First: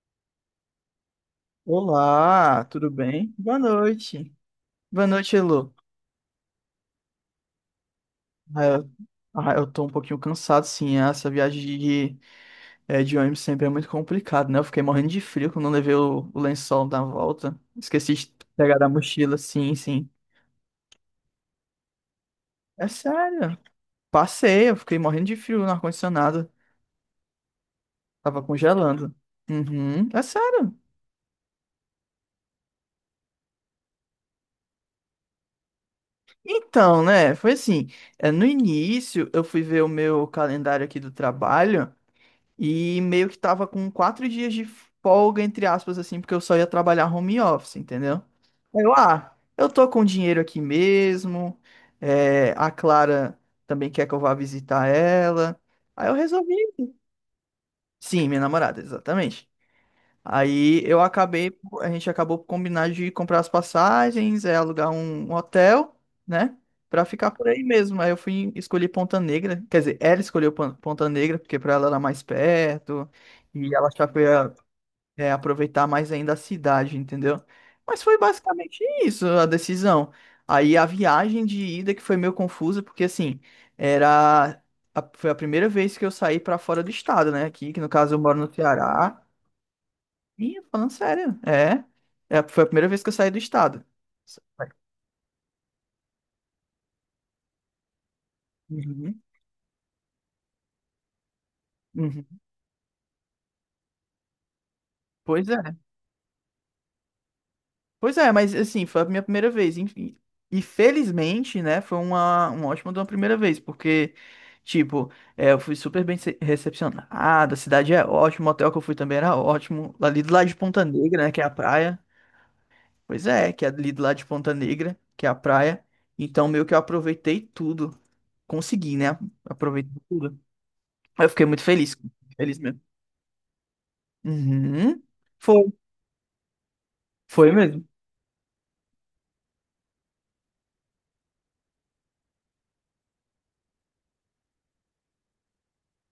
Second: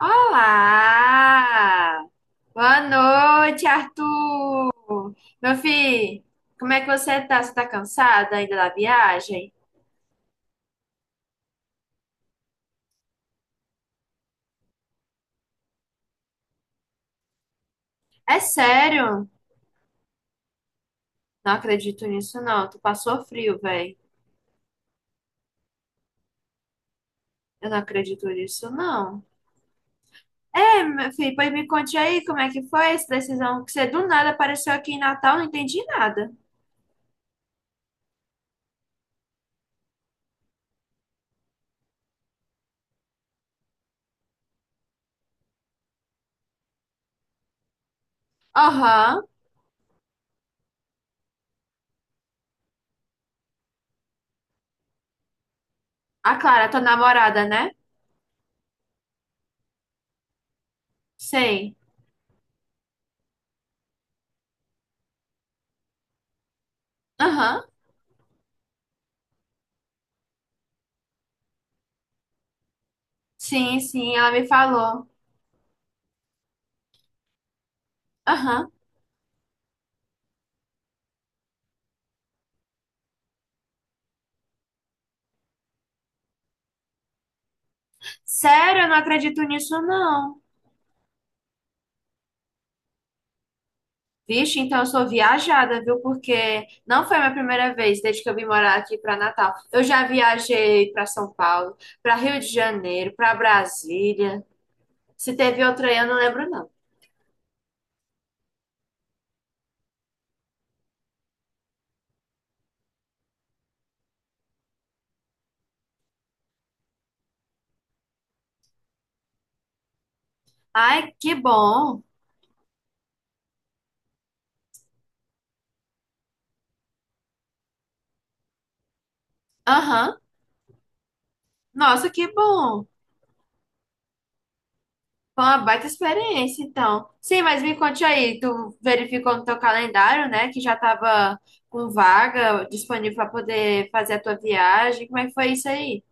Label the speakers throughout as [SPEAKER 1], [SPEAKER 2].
[SPEAKER 1] Olá!
[SPEAKER 2] Olá,
[SPEAKER 1] Boa
[SPEAKER 2] tudo bem? Boa
[SPEAKER 1] noite,
[SPEAKER 2] noite. Boa
[SPEAKER 1] Arthur!
[SPEAKER 2] noite,
[SPEAKER 1] Meu
[SPEAKER 2] Elô.
[SPEAKER 1] filho, como é que você tá? Você tá cansada ainda
[SPEAKER 2] Ah,
[SPEAKER 1] da
[SPEAKER 2] eu,
[SPEAKER 1] viagem?
[SPEAKER 2] eu tô um pouquinho cansado, sim. Essa viagem de ônibus sempre é muito complicado, né? Eu fiquei morrendo de frio quando eu levei o lençol na volta. Esqueci de
[SPEAKER 1] É
[SPEAKER 2] pegar da
[SPEAKER 1] sério?
[SPEAKER 2] mochila, sim, sim.
[SPEAKER 1] Não acredito nisso, não. Tu
[SPEAKER 2] É
[SPEAKER 1] passou
[SPEAKER 2] sério.
[SPEAKER 1] frio, velho.
[SPEAKER 2] Passei, eu fiquei morrendo de frio no ar-condicionado.
[SPEAKER 1] Eu não acredito
[SPEAKER 2] Tava
[SPEAKER 1] nisso,
[SPEAKER 2] congelando.
[SPEAKER 1] não.
[SPEAKER 2] Uhum, é sério.
[SPEAKER 1] É, meu filho, pois me conte aí como é que foi essa decisão que você do nada apareceu aqui em Natal, não entendi nada.
[SPEAKER 2] Então, né? Foi assim. No início, eu fui ver o meu calendário aqui do trabalho. E meio que tava com 4 dias de folga, entre aspas, assim, porque eu só ia trabalhar home office, entendeu? Aí Eu,
[SPEAKER 1] Aham.
[SPEAKER 2] ah, eu tô com dinheiro aqui mesmo. A Clara também quer que eu vá visitar ela. Aí eu
[SPEAKER 1] A
[SPEAKER 2] resolvi.
[SPEAKER 1] Clara, tua namorada, né?
[SPEAKER 2] Sim, minha namorada, exatamente. Aí eu acabei,
[SPEAKER 1] Sei.
[SPEAKER 2] a gente acabou por combinar de comprar as passagens, alugar um hotel, né? Pra ficar por aí
[SPEAKER 1] Aham.
[SPEAKER 2] mesmo. Aí eu fui escolher Ponta Negra. Quer dizer, ela escolheu Ponta Negra, porque pra ela era mais perto. E
[SPEAKER 1] Sim,
[SPEAKER 2] ela achava
[SPEAKER 1] sim,
[SPEAKER 2] que eu
[SPEAKER 1] ela me
[SPEAKER 2] ia,
[SPEAKER 1] falou.
[SPEAKER 2] aproveitar mais ainda a cidade, entendeu? Mas foi
[SPEAKER 1] Aham.
[SPEAKER 2] basicamente isso a decisão. Aí a viagem de ida que foi meio confusa, porque assim, era. Foi a primeira vez que eu saí pra fora do estado, né? Aqui, que no caso eu moro no
[SPEAKER 1] Sério, eu não
[SPEAKER 2] Ceará.
[SPEAKER 1] acredito nisso, não.
[SPEAKER 2] Ih, falando sério. É. É, foi a primeira vez que eu saí do estado.
[SPEAKER 1] Vixe, então eu sou viajada, viu? Porque não foi a minha primeira vez desde que eu vim morar aqui para
[SPEAKER 2] Uhum,
[SPEAKER 1] Natal. Eu já viajei para São Paulo, para
[SPEAKER 2] uhum.
[SPEAKER 1] Rio de Janeiro, para Brasília. Se
[SPEAKER 2] Pois
[SPEAKER 1] teve
[SPEAKER 2] é.
[SPEAKER 1] outra aí, eu não lembro, não.
[SPEAKER 2] Pois é, mas assim, foi a minha primeira vez, enfim. E felizmente, né, foi uma ótima de uma primeira vez, porque, tipo, eu fui super bem recepcionado, a cidade é ótima, o hotel que eu fui também era ótimo, ali do lado de Ponta
[SPEAKER 1] Ai,
[SPEAKER 2] Negra, né,
[SPEAKER 1] que
[SPEAKER 2] que é a praia.
[SPEAKER 1] bom.
[SPEAKER 2] Pois é, que é ali do lado de Ponta Negra, que é a praia. Então, meio que eu aproveitei tudo, consegui, né, aproveitei
[SPEAKER 1] Aham.
[SPEAKER 2] tudo. Eu fiquei muito feliz,
[SPEAKER 1] Nossa, que
[SPEAKER 2] feliz mesmo.
[SPEAKER 1] bom.
[SPEAKER 2] Uhum.
[SPEAKER 1] Foi uma
[SPEAKER 2] Foi,
[SPEAKER 1] baita experiência, então. Sim,
[SPEAKER 2] foi
[SPEAKER 1] mas me
[SPEAKER 2] mesmo.
[SPEAKER 1] conte aí, tu verificou no teu calendário, né, que já tava com vaga disponível para poder fazer a tua viagem. Como é que foi isso aí?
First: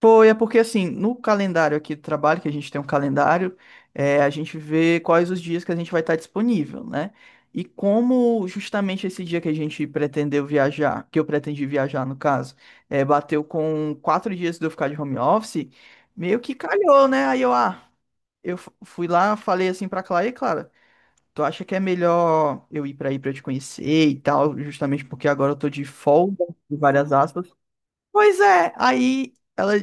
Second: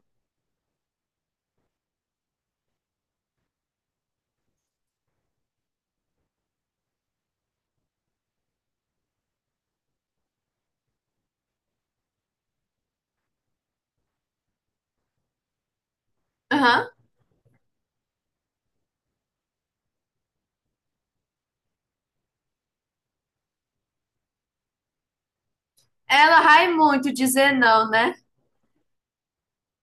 [SPEAKER 2] Foi, é porque assim, no calendário aqui do trabalho, que a gente tem um calendário, a gente vê quais os dias que a gente vai estar disponível, né? E como justamente esse dia que a gente pretendeu viajar, que eu pretendi viajar no caso, bateu com 4 dias de eu ficar de home office, meio que
[SPEAKER 1] Aham.
[SPEAKER 2] calhou, né? Aí eu fui lá, falei assim pra Clara, e Clara, tu acha que é melhor eu ir pra aí pra eu te conhecer e tal, justamente porque agora eu tô de
[SPEAKER 1] Ela
[SPEAKER 2] folga,
[SPEAKER 1] vai
[SPEAKER 2] de
[SPEAKER 1] muito
[SPEAKER 2] várias
[SPEAKER 1] dizer
[SPEAKER 2] aspas.
[SPEAKER 1] não, né?
[SPEAKER 2] Pois é, aí ela,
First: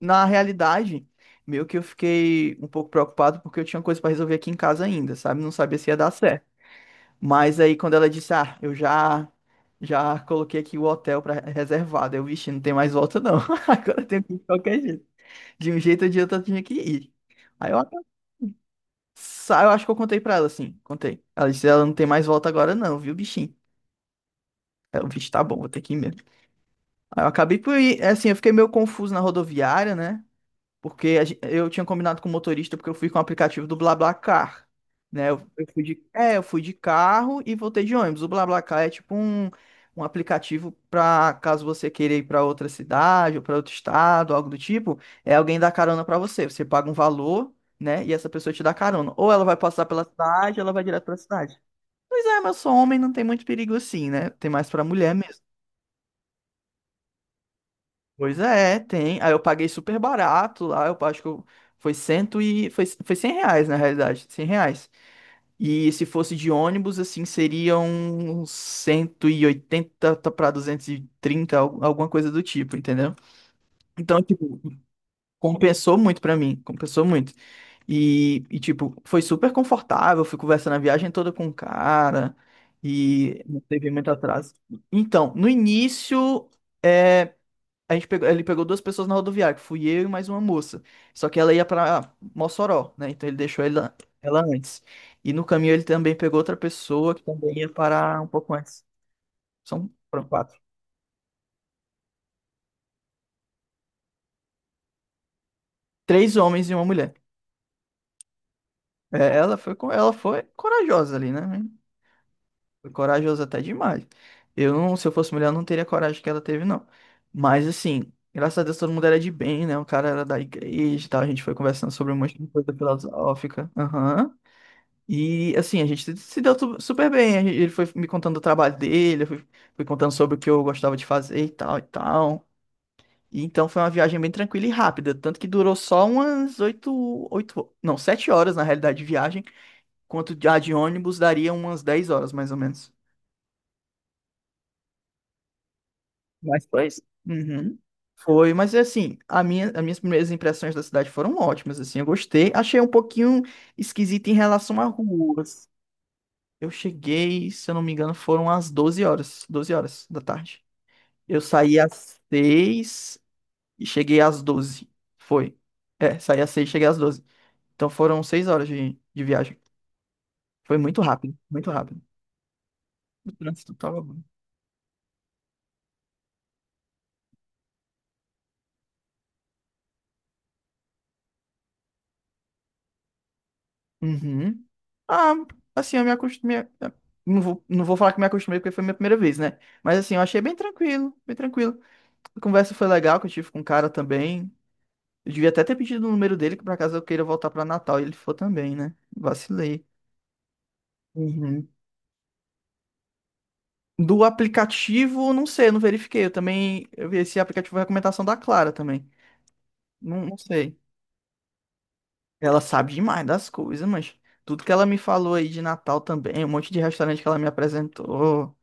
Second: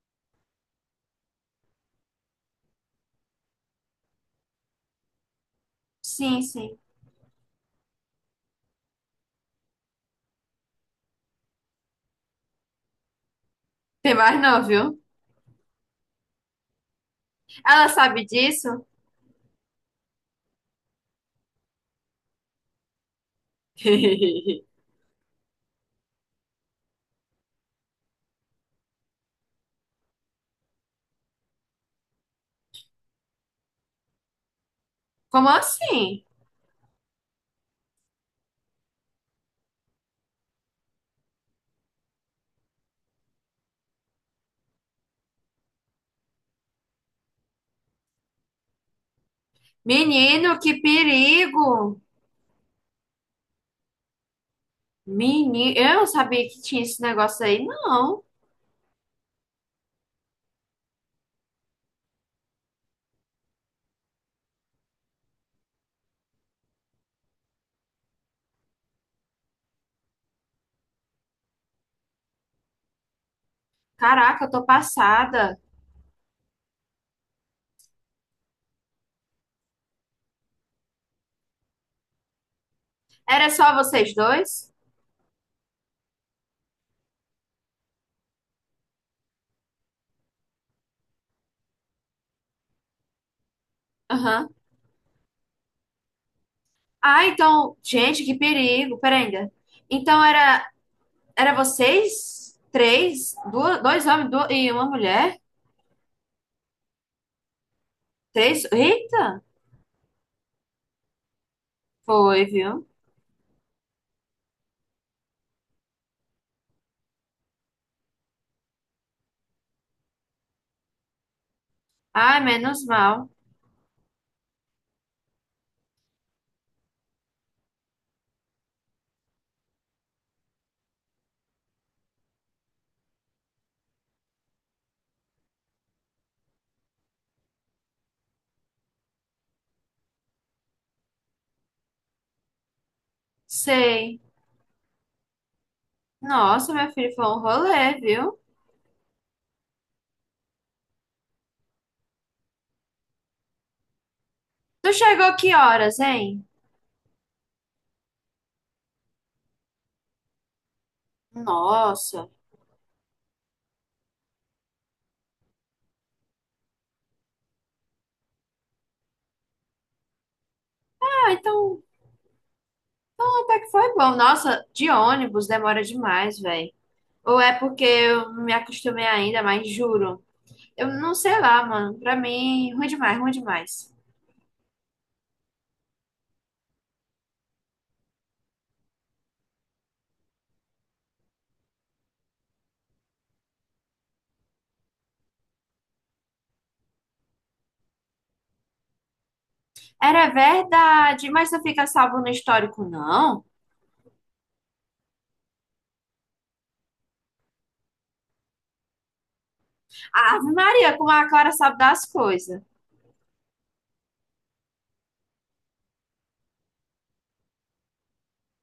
[SPEAKER 2] na realidade, meio que eu fiquei um pouco preocupado porque eu tinha coisa pra resolver aqui em casa ainda, sabe? Não sabia se ia dar
[SPEAKER 1] Sim,
[SPEAKER 2] certo.
[SPEAKER 1] sim.
[SPEAKER 2] Mas aí quando ela disse, eu já coloquei aqui o hotel para reservado, eu, vixe, não tem mais volta não. Agora
[SPEAKER 1] Tem
[SPEAKER 2] tem que ir
[SPEAKER 1] mais
[SPEAKER 2] de
[SPEAKER 1] não,
[SPEAKER 2] qualquer
[SPEAKER 1] viu?
[SPEAKER 2] jeito. De um jeito ou de outro eu tinha que ir. Aí eu,
[SPEAKER 1] Ela sabe disso?
[SPEAKER 2] eu acho que eu contei pra ela assim, contei. Ela disse, ela não tem mais volta agora não, viu, bichinho? Aí eu, vixe, tá bom, vou ter que ir mesmo. Aí eu acabei por ir, assim, eu fiquei meio confuso na rodoviária, né? Porque eu tinha combinado com o motorista porque eu fui com o aplicativo do BlaBlaCar, né? Eu,
[SPEAKER 1] Como
[SPEAKER 2] eu fui de,
[SPEAKER 1] assim?
[SPEAKER 2] é, eu fui de carro e voltei de ônibus. O BlaBlaCar é tipo um aplicativo para caso você queira ir para outra cidade ou para outro estado, algo do tipo, é alguém dá carona para você. Você paga um valor, né? E essa pessoa te dá carona. Ou ela vai passar pela
[SPEAKER 1] Menino,
[SPEAKER 2] cidade, ou ela
[SPEAKER 1] que
[SPEAKER 2] vai direto para a cidade.
[SPEAKER 1] perigo!
[SPEAKER 2] Pois é, mas eu sou homem, não tem muito perigo assim, né? Tem mais para mulher mesmo.
[SPEAKER 1] Menino, eu não sabia que tinha esse negócio aí, não.
[SPEAKER 2] Pois é, tem. Aí eu paguei super barato lá, eu acho que eu- foi cento e... Foi, foi R$ 100, na realidade, R$ 100. E se fosse de ônibus, assim, seriam 180 para 230, alguma coisa do tipo, entendeu? Então,
[SPEAKER 1] Caraca, eu
[SPEAKER 2] tipo,
[SPEAKER 1] tô passada.
[SPEAKER 2] compensou muito pra mim, compensou muito. E, tipo, foi super confortável, fui conversando a viagem toda com o cara e
[SPEAKER 1] Era
[SPEAKER 2] não
[SPEAKER 1] só
[SPEAKER 2] teve muito
[SPEAKER 1] vocês
[SPEAKER 2] atraso.
[SPEAKER 1] dois?
[SPEAKER 2] Então, no início... é, ele pegou duas pessoas na rodoviária, que fui eu e mais uma moça. Só que ela ia pra Mossoró, né? Então ele deixou ela
[SPEAKER 1] Aham.
[SPEAKER 2] antes. E no caminho ele também pegou outra pessoa que
[SPEAKER 1] Ah,
[SPEAKER 2] também ia
[SPEAKER 1] então,
[SPEAKER 2] parar
[SPEAKER 1] gente,
[SPEAKER 2] um
[SPEAKER 1] que
[SPEAKER 2] pouco antes.
[SPEAKER 1] perigo. Pera ainda.
[SPEAKER 2] São
[SPEAKER 1] Então
[SPEAKER 2] foram quatro.
[SPEAKER 1] era, era vocês três? Duas, e uma mulher?
[SPEAKER 2] Três homens e uma mulher.
[SPEAKER 1] Três?
[SPEAKER 2] É,
[SPEAKER 1] Eita!
[SPEAKER 2] ela foi corajosa ali, né?
[SPEAKER 1] Foi, viu?
[SPEAKER 2] Foi corajosa até demais. Eu não, se eu fosse mulher, eu não teria a coragem que ela teve, não. Mas assim, graças a Deus todo mundo era de bem, né? O cara era da igreja e tal. A gente foi conversando sobre um monte
[SPEAKER 1] Ai,
[SPEAKER 2] de coisa
[SPEAKER 1] menos mal.
[SPEAKER 2] filosófica. Aham. E assim, a gente se deu super bem. Ele foi me contando do trabalho dele, eu fui contando sobre o que eu gostava de fazer e tal e tal. E então foi uma viagem bem tranquila e rápida, tanto que durou só umas oito, oito, não, 7 horas na realidade de viagem, quanto a de ônibus daria umas 10 horas mais ou menos.
[SPEAKER 1] Sei.
[SPEAKER 2] Mas
[SPEAKER 1] Nossa,
[SPEAKER 2] foi
[SPEAKER 1] meu
[SPEAKER 2] isso.
[SPEAKER 1] filho, foi um
[SPEAKER 2] Uhum.
[SPEAKER 1] rolê, viu?
[SPEAKER 2] Foi, mas assim, as minhas primeiras impressões da cidade foram ótimas, assim, eu gostei. Achei um pouquinho esquisito em relação à
[SPEAKER 1] Tu chegou
[SPEAKER 2] rua.
[SPEAKER 1] que horas, hein?
[SPEAKER 2] Eu cheguei, se eu não me engano, foram às 12 horas, 12 horas da tarde. Eu saí às
[SPEAKER 1] Nossa.
[SPEAKER 2] 6 e cheguei às 12. Foi. É, saí às 6, e cheguei às 12. Então foram 6 horas de viagem. Foi muito
[SPEAKER 1] Ah,
[SPEAKER 2] rápido, muito
[SPEAKER 1] então,
[SPEAKER 2] rápido. O
[SPEAKER 1] então até que
[SPEAKER 2] trânsito
[SPEAKER 1] foi
[SPEAKER 2] tava
[SPEAKER 1] bom.
[SPEAKER 2] bom.
[SPEAKER 1] Nossa, de ônibus demora demais, velho. Ou é porque eu não me acostumei ainda, mas juro. Eu não sei lá, mano. Pra mim, ruim demais, ruim demais.
[SPEAKER 2] Uhum. Ah, assim, eu me acostumei. Não vou falar que me acostumei porque foi minha primeira vez, né? Mas assim, eu achei bem tranquilo, bem tranquilo. A conversa foi legal que eu tive com o cara também. Eu devia até ter pedido o número dele, que por acaso eu queira voltar pra Natal e ele for também, né? Vacilei.
[SPEAKER 1] Era verdade, mas não
[SPEAKER 2] Uhum.
[SPEAKER 1] fica salvo no histórico, não?
[SPEAKER 2] Do aplicativo, não sei, eu não verifiquei. Eu vi esse aplicativo foi recomendação da Clara também. Não, não
[SPEAKER 1] Ave
[SPEAKER 2] sei.
[SPEAKER 1] Maria, como a Clara sabe das
[SPEAKER 2] Ela
[SPEAKER 1] coisas.
[SPEAKER 2] sabe demais das coisas, mas tudo que ela me falou aí de Natal também, um monte de restaurante que ela me apresentou,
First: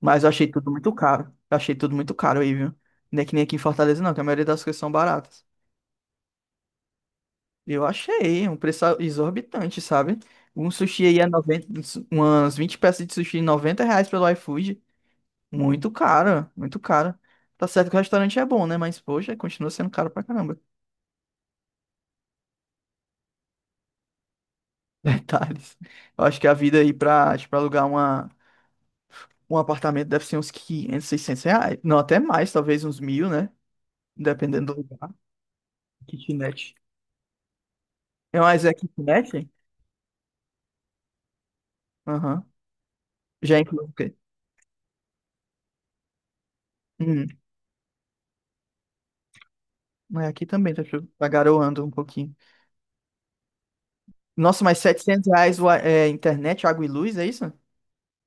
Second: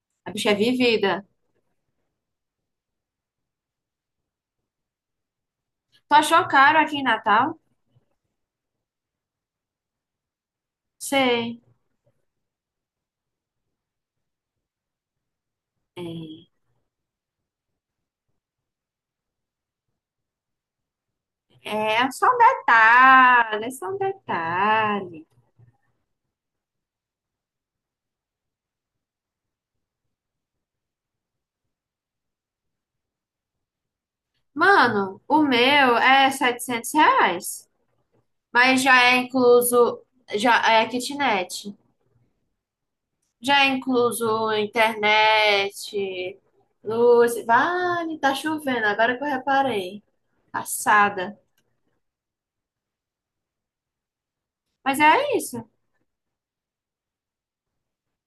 [SPEAKER 2] mas eu
[SPEAKER 1] A
[SPEAKER 2] achei
[SPEAKER 1] bicha é
[SPEAKER 2] tudo muito caro.
[SPEAKER 1] vivida.
[SPEAKER 2] Eu achei tudo muito caro aí, viu? Não é que nem aqui em Fortaleza, não, que a maioria das coisas são baratas.
[SPEAKER 1] Tu achou caro aqui em Natal?
[SPEAKER 2] Eu achei um preço exorbitante, sabe? Um sushi aí é
[SPEAKER 1] Sei.
[SPEAKER 2] 90, umas 20 peças de sushi, R$ 90 pelo iFood. Muito
[SPEAKER 1] É.
[SPEAKER 2] caro, muito caro. Tá certo que o restaurante é bom, né? Mas, poxa, continua sendo caro pra caramba.
[SPEAKER 1] É só um detalhe, é só um detalhe.
[SPEAKER 2] Detalhes. Eu acho que a vida aí pra, tipo, alugar um apartamento deve ser uns 500, R$ 600. Não, até mais, talvez uns 1000, né? Dependendo do lugar.
[SPEAKER 1] Mano, o meu é
[SPEAKER 2] Kitnet.
[SPEAKER 1] R$ 700,
[SPEAKER 2] É mais é
[SPEAKER 1] mas já é
[SPEAKER 2] kitnet?
[SPEAKER 1] incluso, já é kitnet,
[SPEAKER 2] Aham. Já
[SPEAKER 1] já é
[SPEAKER 2] inclui o quê?
[SPEAKER 1] incluso internet,
[SPEAKER 2] Hum.
[SPEAKER 1] luz, vale, tá chovendo, agora que eu reparei,
[SPEAKER 2] Mas aqui também tá
[SPEAKER 1] passada.
[SPEAKER 2] garoando um pouquinho. Nossa, mas
[SPEAKER 1] Mas
[SPEAKER 2] 700
[SPEAKER 1] é
[SPEAKER 2] reais
[SPEAKER 1] isso,
[SPEAKER 2] internet, água e luz, é isso?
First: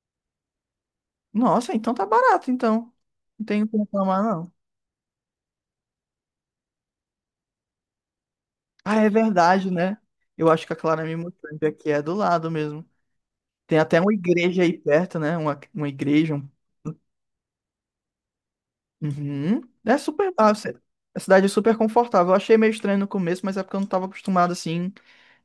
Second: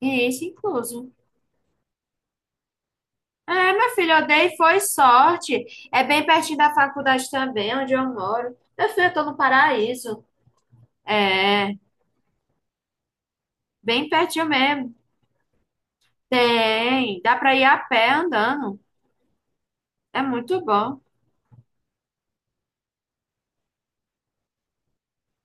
[SPEAKER 1] e isso incluso.
[SPEAKER 2] Nossa, então tá barato, então. Não tenho
[SPEAKER 1] É,
[SPEAKER 2] que
[SPEAKER 1] meu filho,
[SPEAKER 2] reclamar,
[SPEAKER 1] eu
[SPEAKER 2] não.
[SPEAKER 1] dei, foi sorte. É bem pertinho da faculdade também, onde eu moro. Meu
[SPEAKER 2] Ah,
[SPEAKER 1] filho,
[SPEAKER 2] é
[SPEAKER 1] eu tô no
[SPEAKER 2] verdade, né?
[SPEAKER 1] paraíso.
[SPEAKER 2] Eu acho que a Clara me mostrou que
[SPEAKER 1] É,
[SPEAKER 2] aqui é do lado mesmo. Tem até
[SPEAKER 1] bem
[SPEAKER 2] uma
[SPEAKER 1] pertinho
[SPEAKER 2] igreja aí
[SPEAKER 1] mesmo.
[SPEAKER 2] perto, né? Uma igreja.
[SPEAKER 1] Tem, dá pra ir a pé andando.
[SPEAKER 2] Uhum. É
[SPEAKER 1] É
[SPEAKER 2] super.
[SPEAKER 1] muito bom.
[SPEAKER 2] A cidade é super confortável. Eu achei meio estranho no começo, mas é porque eu não estava acostumado assim.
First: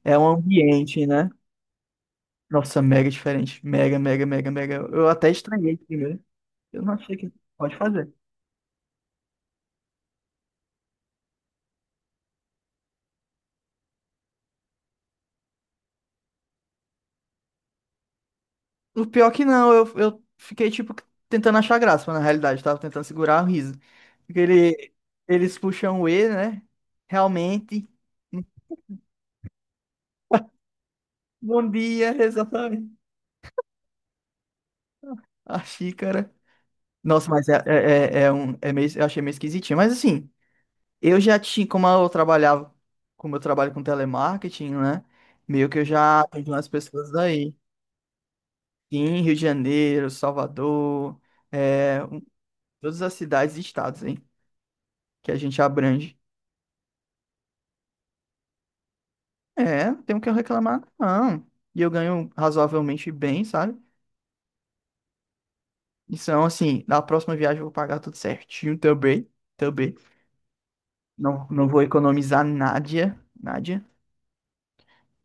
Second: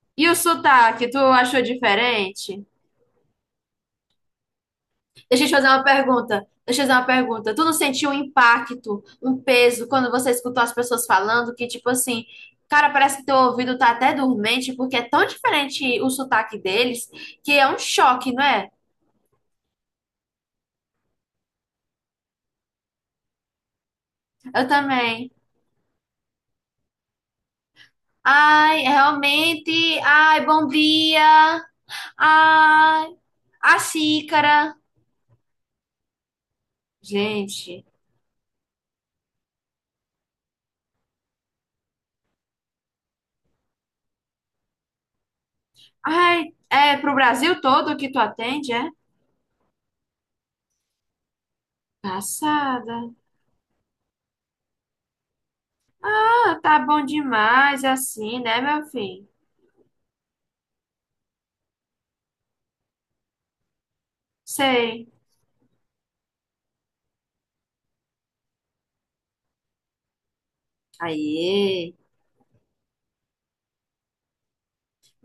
[SPEAKER 2] É um
[SPEAKER 1] E o
[SPEAKER 2] ambiente,
[SPEAKER 1] sotaque, tu
[SPEAKER 2] né?
[SPEAKER 1] achou diferente?
[SPEAKER 2] Nossa, mega diferente. Mega, mega, mega, mega. Eu até
[SPEAKER 1] Deixa eu te fazer
[SPEAKER 2] estranhei
[SPEAKER 1] uma
[SPEAKER 2] primeiro.
[SPEAKER 1] pergunta. Deixa
[SPEAKER 2] Eu
[SPEAKER 1] eu te fazer
[SPEAKER 2] não
[SPEAKER 1] uma
[SPEAKER 2] achei que
[SPEAKER 1] pergunta. Tu não
[SPEAKER 2] pode
[SPEAKER 1] sentiu
[SPEAKER 2] fazer.
[SPEAKER 1] um impacto, um peso, quando você escutou as pessoas falando que, tipo assim, cara, parece que teu ouvido tá até dormente, porque é tão diferente o sotaque deles, que é um choque, não é?
[SPEAKER 2] O pior que não, eu fiquei, tipo, tentando achar graça, mas na realidade, eu tava tentando segurar o riso. Porque
[SPEAKER 1] Eu também.
[SPEAKER 2] eles puxam o E, né? Realmente.
[SPEAKER 1] Ai, realmente. Ai, bom dia.
[SPEAKER 2] Bom dia, exatamente.
[SPEAKER 1] Ai, a xícara.
[SPEAKER 2] A xícara. Nossa, mas
[SPEAKER 1] Gente.
[SPEAKER 2] é meio, eu achei meio esquisitinho. Mas assim, eu já tinha, como eu trabalho com telemarketing, né? Meio que eu já
[SPEAKER 1] Ai,
[SPEAKER 2] atendi umas
[SPEAKER 1] é
[SPEAKER 2] pessoas
[SPEAKER 1] pro
[SPEAKER 2] daí.
[SPEAKER 1] Brasil todo que tu atende, é?
[SPEAKER 2] Em Rio de Janeiro, Salvador, é, um-
[SPEAKER 1] Passada.
[SPEAKER 2] todas as cidades e estados, hein? Que a gente abrange.
[SPEAKER 1] Ah, tá bom demais assim, né, meu filho?
[SPEAKER 2] É, não tenho o que eu reclamar, não. E eu ganho razoavelmente bem, sabe?
[SPEAKER 1] Sei.
[SPEAKER 2] Então, assim, na próxima viagem eu vou pagar tudo certinho também. Também. Não, não vou
[SPEAKER 1] Aí.
[SPEAKER 2] economizar nada. Nada.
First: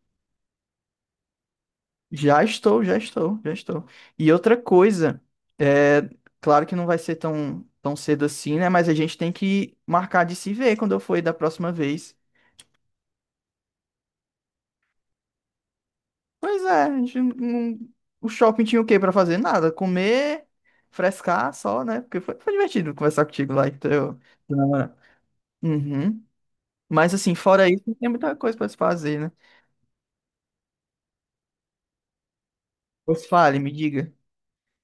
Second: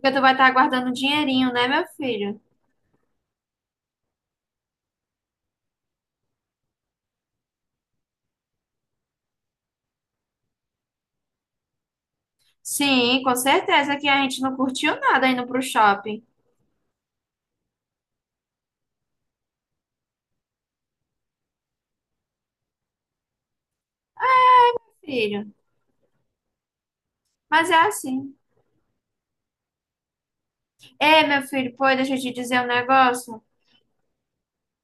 [SPEAKER 1] Porque tu vai estar guardando um dinheirinho, né, meu filho?
[SPEAKER 2] Já estou, já estou, já estou. E outra coisa, é, claro que não vai ser tão, tão cedo assim, né? Mas a gente tem que marcar de se ver quando eu for aí da próxima vez.
[SPEAKER 1] Sim, com certeza que a gente não curtiu nada indo pro shopping,
[SPEAKER 2] Pois é, a gente não- o shopping tinha o quê pra fazer? Nada, comer, frescar só, né? Porque foi divertido conversar contigo lá, então. Ah.
[SPEAKER 1] filho.
[SPEAKER 2] Uhum. Mas assim, fora
[SPEAKER 1] Mas é
[SPEAKER 2] isso, não tem
[SPEAKER 1] assim.
[SPEAKER 2] muita coisa pra se fazer, né?
[SPEAKER 1] Ei, meu filho, pô, deixa eu te dizer um
[SPEAKER 2] Pois
[SPEAKER 1] negócio.
[SPEAKER 2] fale, me diga.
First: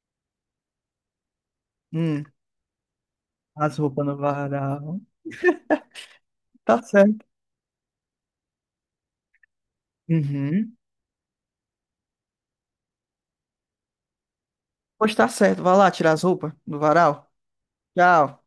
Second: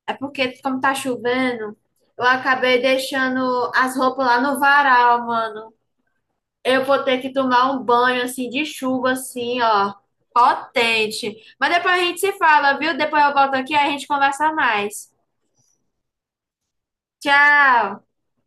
[SPEAKER 1] É porque, como tá chovendo,
[SPEAKER 2] Hum,
[SPEAKER 1] eu acabei deixando
[SPEAKER 2] as
[SPEAKER 1] as
[SPEAKER 2] roupas no
[SPEAKER 1] roupas lá no
[SPEAKER 2] varal.
[SPEAKER 1] varal, mano.
[SPEAKER 2] Tá
[SPEAKER 1] Eu vou ter
[SPEAKER 2] certo.
[SPEAKER 1] que tomar um banho assim de chuva, assim, ó,
[SPEAKER 2] Uhum.
[SPEAKER 1] potente. Mas depois a gente se fala, viu? Depois eu volto aqui e a gente conversa mais.
[SPEAKER 2] Pois tá certo, vai lá tirar as roupas do varal.
[SPEAKER 1] Tchau!
[SPEAKER 2] Tchau.